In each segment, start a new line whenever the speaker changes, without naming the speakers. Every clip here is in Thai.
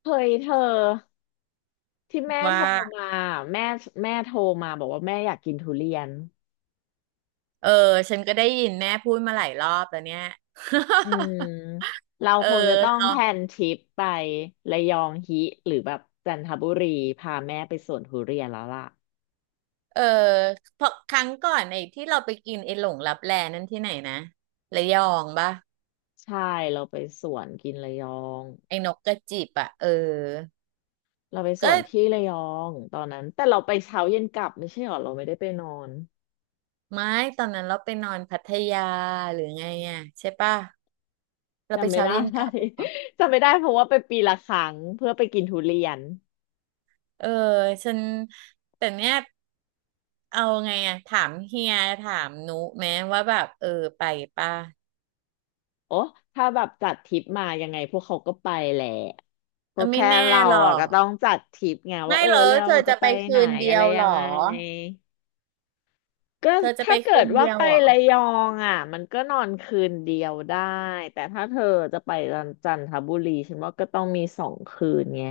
เคยเธอที่แม่
ว่า
โทรมาแม่แม่โทรมาบอกว่าแม่อยากกินทุเรียน
เออฉันก็ได้ยินแม่พูดมาหลายรอบแล้วเนี่ย
อืม เรา
เออ
คงจะต้องแพล
เนาะ
นทริปไประยองฮิหรือแบบจันทบุรีพาแม่ไปสวนทุเรียนแล้วล่ะ
เออเพราะครั้งก่อนไอ้ที่เราไปกินไอ้หลงลับแลนั่นที่ไหนนะระยองปะ
ใช่เราไปสวนกินระยอง
ไอ้นกกระจิบอ่ะเออ
เราไปส
ก็
วนที่ระยองตอนนั้นแต่เราไปเช้าเย็นกลับไม่ใช่หรอเราไม่ได้ไปนอน
ไม่ตอนนั้นเราไปนอนพัทยาหรือไงอ่ะใช่ปะเราไป
จำไม่
เช้า
ได้
เย็นกลับเหรอ
จำไม่ได้เพราะว่าไปปีละครั้งเพื่อไปกินทุเรียน
เออฉันแต่เนี้ยเอาไงอ่ะถามเฮียถามนุไหมว่าแบบเออไปปะ
โอ้ถ้าแบบจัดทริปมายังไงพวกเขาก็ไปแหละ ก็
ก็ไม่
แค่
แน่
เรา
หรอ
อ่ะ
ก
ก็ต้องจัดทริปไงว่า
ไม่
เออ
เหรอ
เรา
เธอ
จะ
จะ
ไป
ไป
ไหน
คืนเดี
อะ
ย
ไร
วเห
ยั
ร
ง
อ
ไงก็
เธอจะไป
ถ้าเกิ
คื
ด
น
ว่า
เดียว
ไป
เหรอ
ระยองอ่ะมันก็นอนคืนเดียวได้แต่ถ้าเธอจะไปจันทบุรีฉันว่าก็ต้องมี2 คืนไง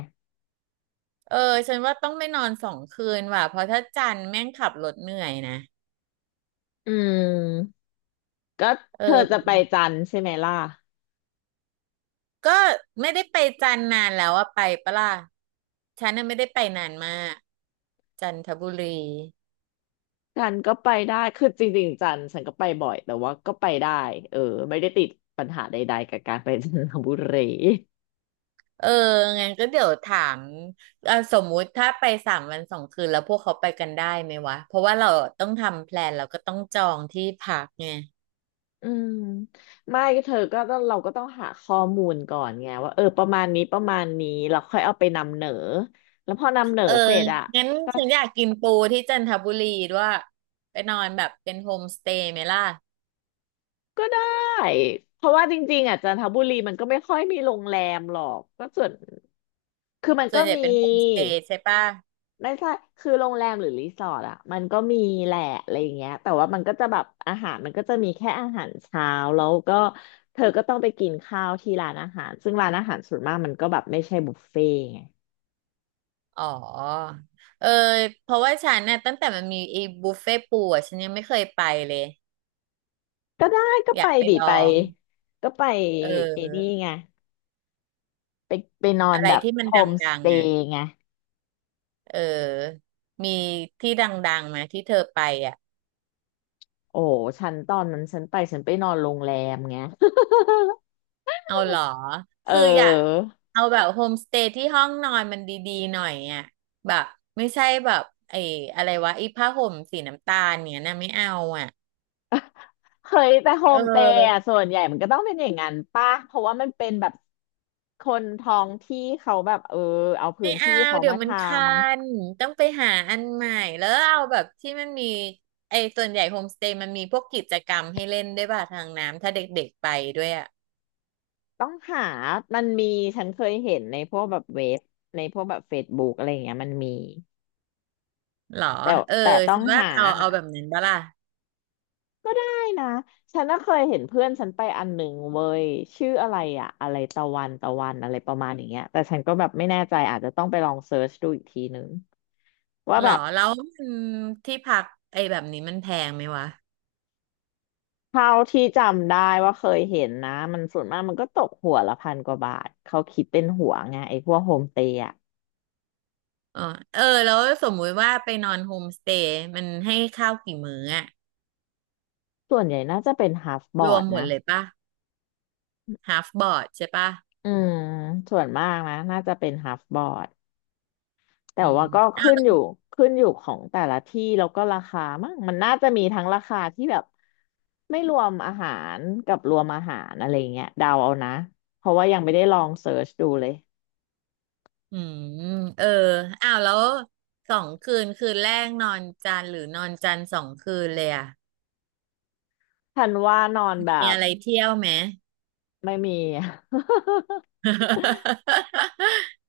เออฉันว่าต้องไม่นอนสองคืนว่ะเพราะถ้าจันทร์แม่งขับรถเหนื่อยนะ
อืมก็
เอ
เธอจะไป
อ
จันทร์ใช่ไหมล่ะ
ก็ไม่ได้ไปจันทร์นานแล้วอะไปปะล่ะฉันน่ะไม่ได้ไปนานมากจันทบุรี
จันทร์ก็ไปได้คือจริงๆจันทร์ฉันก็ไปบ่อยแต่ว่าก็ไปได้เออไม่ได้ติดปัญหาใดๆกับการไปจันทบุรี
เอองั้นก็เดี๋ยวถามสมมุติถ้าไปสามวันสองคืนแล้วพวกเขาไปกันได้ไหมวะเพราะว่าเราต้องทำแพลนแล้วก็ต้องจองที่พักไง
อืมไม่ก็เธอก็ต้องเราก็ต้องหาข้อมูลก่อนไงว่าเออประมาณนี้ประมาณนี้เราค่อยเอาไปนำเหนอแล้วพอนำเหนอ
เออ
เสร็จอ่ะ
งั้น
ก็
ฉันอยากกินปูที่จันทบุรีด้วยไปนอนแบบเป็นโฮมสเตย์ไหมล่ะ
ก็ได้เพราะว่าจริงๆอ่ะจันทบุรีมันก็ไม่ค่อยมีโรงแรมหรอกก็ส่วนคือมัน
ส่ว
ก็
นใหญ่
มี
เป็นโฮมสเตย์ใช่ป่ะ
ไม่ใช่คือโรงแรมหรือรีสอร์ทอ่ะมันก็มีแหละอะไรอย่างเงี้ยแต่ว่ามันก็จะแบบอาหารมันก็จะมีแค่อาหารเช้าแล้วก็เธอก็ต้องไปกินข้าวที่ร้านอาหารซึ่งร้านอาหารส่วนมากมันก็แบบไม่ใช่บุฟเฟ่ต์ไง
อ๋อเออเพราะว่าฉันเนี่ยตั้งแต่มันมีไอ้บุฟเฟ่ปูอ่ะฉันยังไม่เคยไปเลย
ก็ได้ก็
อ
ไป
ยากไป
ดิ
ลอ
ไป
ง
ก็ไป
เ
เอนี่
ออ
ไงไปไปนอน
อะไร
แบบ
ที่มั
โฮ
นด
มส
ัง
เต
ๆอ่ะ
ย์ไง
เออมีที่ดังๆไหมที่เธอไปอ่ะ
โอ้ฉันตอนนั้นฉันไปฉันไปนอนโรงแรมไง
เอาเหรอ
เ
คืออยาก
ออ
เอาแบบโฮมสเตย์ที่ห้องนอนมันดีๆหน่อยอ่ะแบบไม่ใช่แบบไอ้อะไรวะไอ้ผ้าห่มสีน้ำตาลเนี่ยนะไม่เอาอ่ะ
เฮ้ยแต่โฮ
เอ
มสเตย์อ่ะ
อ
ส่วนใหญ่มันก็ต้องเป็นอย่างนั้นป่ะเพราะว่ามันเป็นแบบคนท้องที่เขาแบบเออเอาพื้
ไม่
น
เอา
ที่เขา
เดี๋ย
มา
วมัน
ทำ
คันต้องไปหาอันใหม่แล้วเอาแบบที่มันมีไอ้ส่วนใหญ่โฮมสเตย์มันมีพวกกิจกรรมให้เล่นด้วยป่ะทางน้ำถ้าเด็กๆไปด้วยอ่ะ
ต้องหามันมีฉันเคยเห็นในพวกแบบเว็บในพวกแบบเฟซบุ๊กอะไรอย่างเงี้ยมันมี
หรอ
แต่
เออ
แต่ต้อ
คิ
ง
ดว่า
หา
เอาแบบนั้นบ้าล่ะ
ก็ได้นะ ฉันก็เคยเห็นเพื่อนฉันไปอันหนึ่งเว้ยชื่ออะไรอะอะไรตะวันตะวันอะไรประมาณอย่างเงี้ยแต่ฉันก็แบบไม่แน่ใจอาจจะต้องไปลองเซิร์ชดูอีกทีนึงว่า
หร
แบ
อ
บ
แล้วมันที่พักไอ้แบบนี้มันแพงไหมวะ
เท่าที่จำได้ว่าเคยเห็นนะมันส่วนมากมันก็ตกหัวละพันกว่าบาท เขาคิดเป็นหัวไงไอ้พวกโฮมสเตย์อะ
อ๋อเออแล้วสมมุติว่าไปนอนโฮมสเตย์มันให้ข้าวกี่มื้ออะ
ส่วนใหญ่น่าจะเป็นฮาฟบ
ร
อ
ว
ร์
ม
ด
หมด
นะ
เลยป่ะ half board ใช่ป่ะ
อืมส่วนมากนะน่าจะเป็นฮาฟบอร์ด แต่
อื
ว่าก็
ม
ขึ้นอยู่ขึ้นอยู่ของแต่ละที่แล้วก็ราคามั้งมันน่าจะมีทั้งราคาที่แบบไม่รวมอาหารกับรวมอาหารอะไรเงี้ยเดาเอานะเพราะว่ายังไม่ได้ลองเสิร์ชดูเลย
อืมเอออ้าวแล้วสองคืนคืนแรกนอนจันทร์หรือนอนจันทร์สองคืนเลยอะ
ทันว่านอนแบ
มี
บ
อะไรเที่ยวไหม
ไม่มี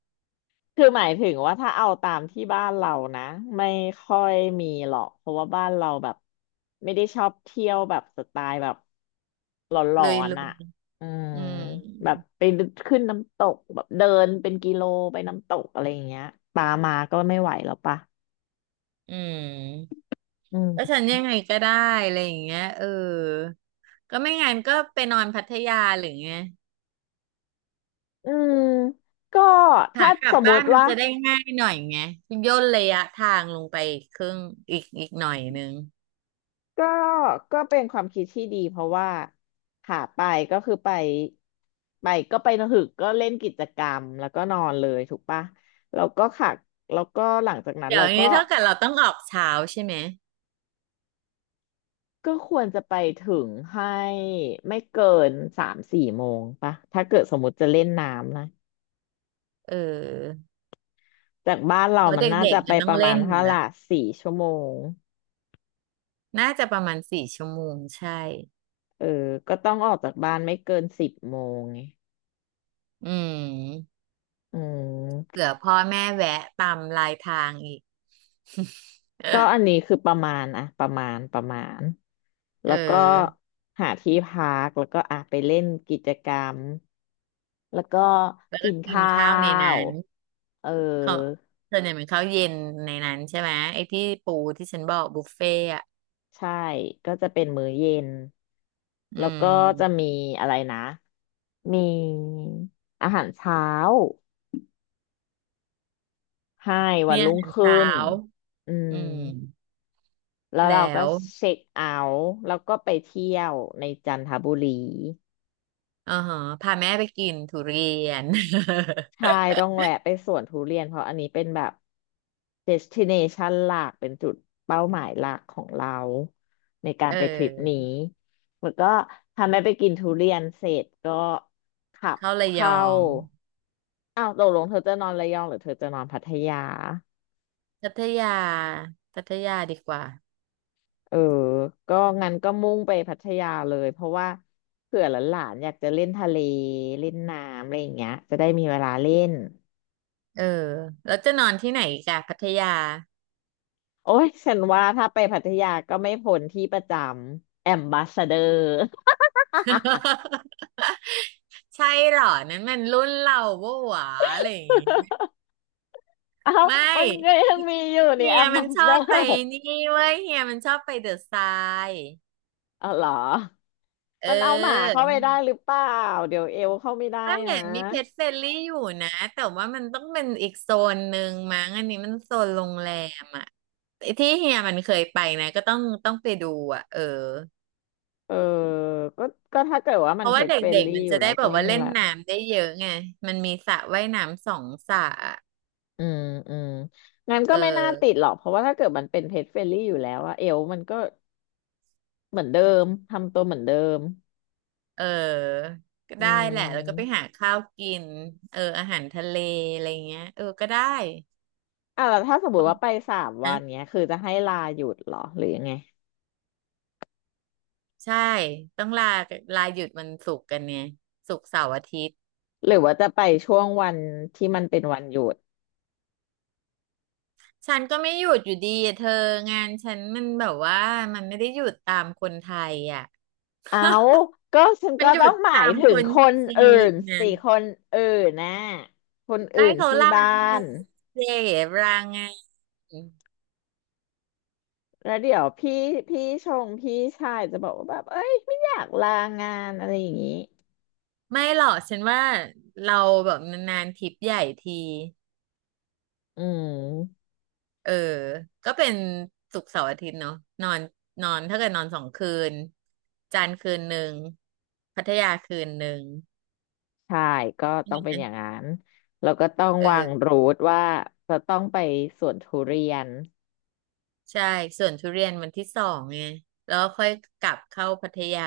คือหมายถึงว่าถ้าเอาตามที่บ้านเรานะไม่ค่อยมีหรอกเพราะว่าบ้านเราแบบไม่ได้ชอบเที่ยวแบบสไตล์แบบหลอ
ลุย
น
ลุ
ๆอ่ะ
ย
อืม
อืม
แบบไปขึ้นน้ำตกแบบเดินเป็นกิโลไปน้ำตกอะไรอย่างเงี้ยปลามาก็ไม่ไหวแล้วปะ
อืม
อื
ก็ฉั
ม
นยังไงก็ได้อะไรอย่างเงี้ยเออก็ไม่งั้นก็ไปนอนพัทยาหรือไง
อืมก็ถ้า
หาก
ส
ลับ
มม
บ้าน
ติ
มัน
ว่า
จะได้ง่ายหน่อยไงย่นระยะทางลงไปครึ่งอีกหน่อยนึง
ก็ก็เป็นความคิดที่ดีเพราะว่าขาไปก็คือไปไปก็ไปนะหึกก็เล่นกิจกรรมแล้วก็นอนเลยถูกปะแล้วก็ขาแล้วก็หลังจากนั้น
เดี๋ย
เรา
ว
ก็
นี้เท่ากับเราต้องออกเช้าใช่ไหม
ก็ควรจะไปถึงให้ไม่เกิน3-4 โมงปะถ้าเกิดสมมติจะเล่นน้ำนะ
เออ
จากบ้านเรา
เพราะ
มั
เ
นน่า
ด็ก
จะ
ๆ
ไป
มันต้
ป
อง
ระมา
เล่
ณ
นอ
เท่า
ยู่
ไห
แล้
ร่
ว
4 ชั่วโมง
น่าจะประมาณสี่ชั่วโมงใช่
เออก็ต้องออกจากบ้านไม่เกิน10 โมงไง
อืม
อืม
เผื่อพ่อแม่แวะตามลายทางอีก
ก็อัน นี้คือประมาณอะประมาณ
เอ
แล้วก็
อ
หาที่พักแล้วก็อ่ะไปเล่นกิจกรรมแล้วก็
แล้ว
กิ
ก็
น
กิน
ข้า
ข้าวใน
ว
นั้น
เออ
เขาส่วนใหญ่เป็นข้าวเย็นในนั้นใช่ไหมไอ้ที่ปูที่ฉันบอกบุฟเฟ่อะ
ใช่ก็จะเป็นมื้อเย็น
อื
แล้วก็จะ
ม
มีอะไรนะมีอาหารเช้าให้วัน
เนี่ย
รุ่
อา
ง
หาร
ขึ้
เช้า
นอืม
อืม
แล้ว
แล้
เราก็
ว
เช็คเอาท์แล้วก็ไปเที่ยวในจันทบุรี
อ่าฮะพาแม่ไปกินทุเรียน
ใช่ ต้องแวะไปสวนทุเรียน เพราะอันนี้เป็นแบบ destination หลักเป็นจุดเป้าหมายหลักของเราในกา
เอ
รไปทริปนี้
อ
แล้วก็ทำให้ไปกินทุเรียนเสร็จก็ขับ
เข้าระย
เข้า
อง
อ้าวตกลงเธอจะนอนระยองหรือเธอจะนอนพัทยา
พัทยา พัทยาดีกว่า
เออก็งั้นก็มุ่งไปพัทยาเลยเพราะว่าเผื่อหลานๆอยากจะเล่นทะเลเล่นน้ำอะไรอย่างเงี้ยจะได้มีเวลาเล่น
เออ แล้วจะนอนที่ไหนอีกอะพัทยา
โอ้ยฉันว่าถ้าไปพัทยาก็ไม่พ้นที่ประจำแอมบาสเดอร์
ใช่เหรอ นั้นมันรุ่นเราโว้หวาอะไรอย่างงี้
เอ้า
ไม่
มันก็ยังมีอยู่นี่
เฮี
แอ
ย
มบา
มัน
ส
ช
เด
อ
อ
บไป
ร์
นี่เว้ยเฮียมันชอบไปเดอะทราย
อ๋อเหรอ
เ
มันเอาหมา
ออ
เข้าไปได้หรือเปล่าเดี๋ยวเอลเข้าไม่ได้
ก็
นะ
เห็นมีเพจเฟรลี่อยู่นะ แต่ว่ามันต้องเป็นอีกโซนหนึ่งมั้งอันนี้มันโซนโรงแรมอ่ะ ที่เฮียมันเคยไปนะก็ต้องไปดูอ่ะเออ
เออก็ก็ถ้าเกิดว่า
เพ
มัน
ราะ
เพ
ว่า
จ
เ
เฟรน
ด็ก
ลี่
ๆมัน
อยู่
จะ
แล้
ได้
ว
แบ
ก็
บ
ไม่
ว่า
เป็น
เล่น
ไร
น้ำได้เยอะไงมันมีสระว่ายน้ำสองสระอะ
อืมอืมงั้นก็
เออ
ไม่น่าติดหรอกเพราะว่าถ้าเกิดมันเป็นเพจเฟรนลี่อยู่แล้วอะเอลมันก็เหมือนเดิมทำตัวเหมือนเดิม
เออก็
อื
ได้แหละแล้วก็ไป
ม
หาข้าวกินเอออาหารทะเลอะไรเงี้ยเออก็ได้
อ่ะแล้วถ้าสมมติว่าไป3 วัน
นะ
เนี้ย คือจะให้ลาหยุดเหรอหรือยังไง
ใช่ต้องลาหยุดวันศุกร์กันเนี่ยศุกร์เสาร์อาทิตย์
หรือว่าจะไปช่วงวันที่มันเป็นวันหยุด
ฉันก็ไม่หยุดอยู่ดีอะเธองานฉันมันแบบว่ามันไม่ได้หยุดตามคนไทยอ่ะ
เอาก็ฉัน
มั
ก็
นหยุ
ต้อ
ด
งหมา
ตา
ย
ม
ถึ
ค
ง
น
คน
จี
อื่
น
น
นะ
สิคนอื่นนะคน
ได้
อื่น
เขา
ที่
ลา
บ้า
ไง
น
เจ็บลาไง
แล้วเดี๋ยวพี่ชงพี่ชายจะบอกว่าแบบเอ้ยไม่อยากลางานอะไรอย่างนี้
ไม่หรอกฉันว่าเราแบบนานๆทริปใหญ่ที
อืม
เออก็เป็นศุกร์เสาร์อาทิตย์เนาะนอนนอนถ้าเกิดนอนสองคืนจันทร์คืนหนึ่งพัทยาคืนหนึ่ง
ใช่ก็ต้องเป็นอย่างนั้นแล้วก็ต้อง
เอ
วาง
อ
รูทว่าจะต้องไปสวนทุเรียน
ใช่ส่วนทุเรียนวันที่สองไงแล้วก็ค่อยกลับเข้าพัทยา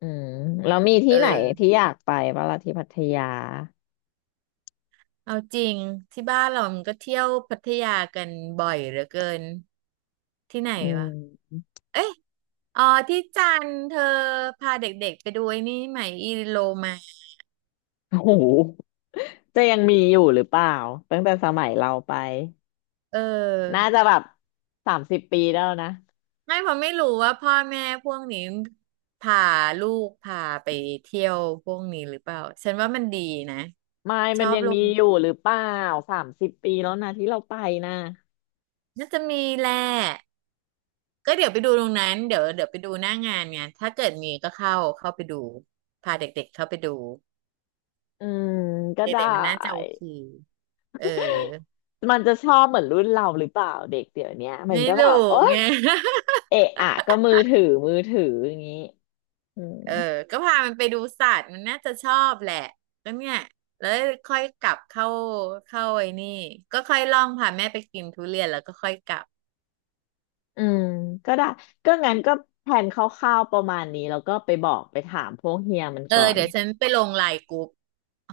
อืมแล้วมีที่
เอ
ไหนที่
อ
อยากไปบ้างล่ะที่พัทยา
เอาจริงที่บ้านเรามันก็เที่ยวพัทยากันบ่อยเหลือเกินที่ไหน
อื
วะ
ม
เอ้ย อ๋อที่จันทร์เธอพาเด็กๆไปดูไอ้นี่ไหมอีโลมา
โอ้โหจะยังมีอยู่หรือเปล่าตั้งแต่สมัยเราไป
เอ
น่า
อ
จะแบบสามสิบปีแล้วนะ
ไม่ผมไม่รู้ว่าพ่อแม่พวกนี้พาลูกพาไปเที่ยวพวกนี้หรือเปล่าฉันว่ามันดีนะ
ไม่
ช
มั
อ
น
บ
ยัง
ล
มี
ง
อยู่หรือเปล่าสามสิบปีแล้วนะที่เราไปนะ
น่าจะมีแหละก็เดี๋ยวไปดูตรงนั้นเดี๋ยวไปดูหน้างานไงถ้าเกิดมีก็เข้าไปดูพาเด็กๆเข้าไปดู
อืมก็ได้
เด็กๆมันน่าจะโอเคเออ
มันจะชอบเหมือนรุ่นเราหรือเปล่าเด็กเดี๋ยวเนี้ยมัน
ไม่
ก็แบ
รู้
บโอ๊ย
ไง
เอะอะก็มือถือมือถืออย่างนี้อืม
เออก็พามันไปดูสัตว์ มันน่าจะชอบแหละแล้วเนี่ยแล้วค่อยกลับเข้าไอ้นี่ก็ค่อยล่องพาแม่ไปกินทุเรียนแล้วก็ค่อยกลับ
อืมก็ได้ก็งั้นก็แผนคร่าวๆประมาณนี้แล้วก็ไปบอกไปถามพวกเฮียมัน
เออ
ก่อน
เดี๋ยวฉันไปลงไลน์กรุ๊ป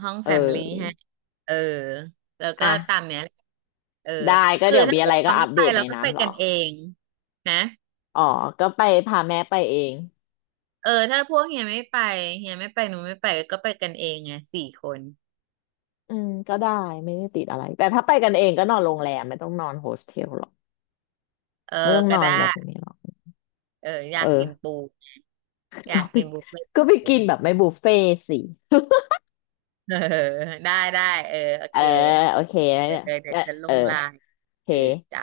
ห้อง
เ
แฟมลี่ให้
ออ
เออแล้ว
อ่ะ
ก็ตามเนี้ยแหละเออ
ได้ก็
คือ
เดี๋ยว
ถ้า
มีอะ
เกิ
ไร
ด
ก็
เรา
อั
ไม่
ป
ไป
เดต
เรา
ใน
ก็
นั้
ไป
นเหรอ
กันเองนะ
อ๋อก็ไปพาแม่ไปเอง
เออถ้าพวกเฮียไม่ไปเฮียไม่ไปหนูไม่ไปก็ไปกันเองไงสี่คน
อืมก็ได้ไม่ได้ติดอะไรแต่ถ้าไปกันเองก็นอนโรงแรมไม่ต้องนอนโฮสเทลหรอก
เออ
ไม่ต้อง
ก็
นอน
ได้
แบบนี้หรอก
เอออ
เอ
ยาก
อ
กินปูอ ยา
ก็
ก
ไป
กินบุฟเฟ่ต์
ก็ไปกินแบบไม่บุฟเฟ่ต์สิ
เออได้ได้เออโอ
เออ
เค
โอเคแล้ว
เออเออเดี๋ยว
เนี่ย
ฉันล
เออ
งไลน์
โอเค
เออจ้ะ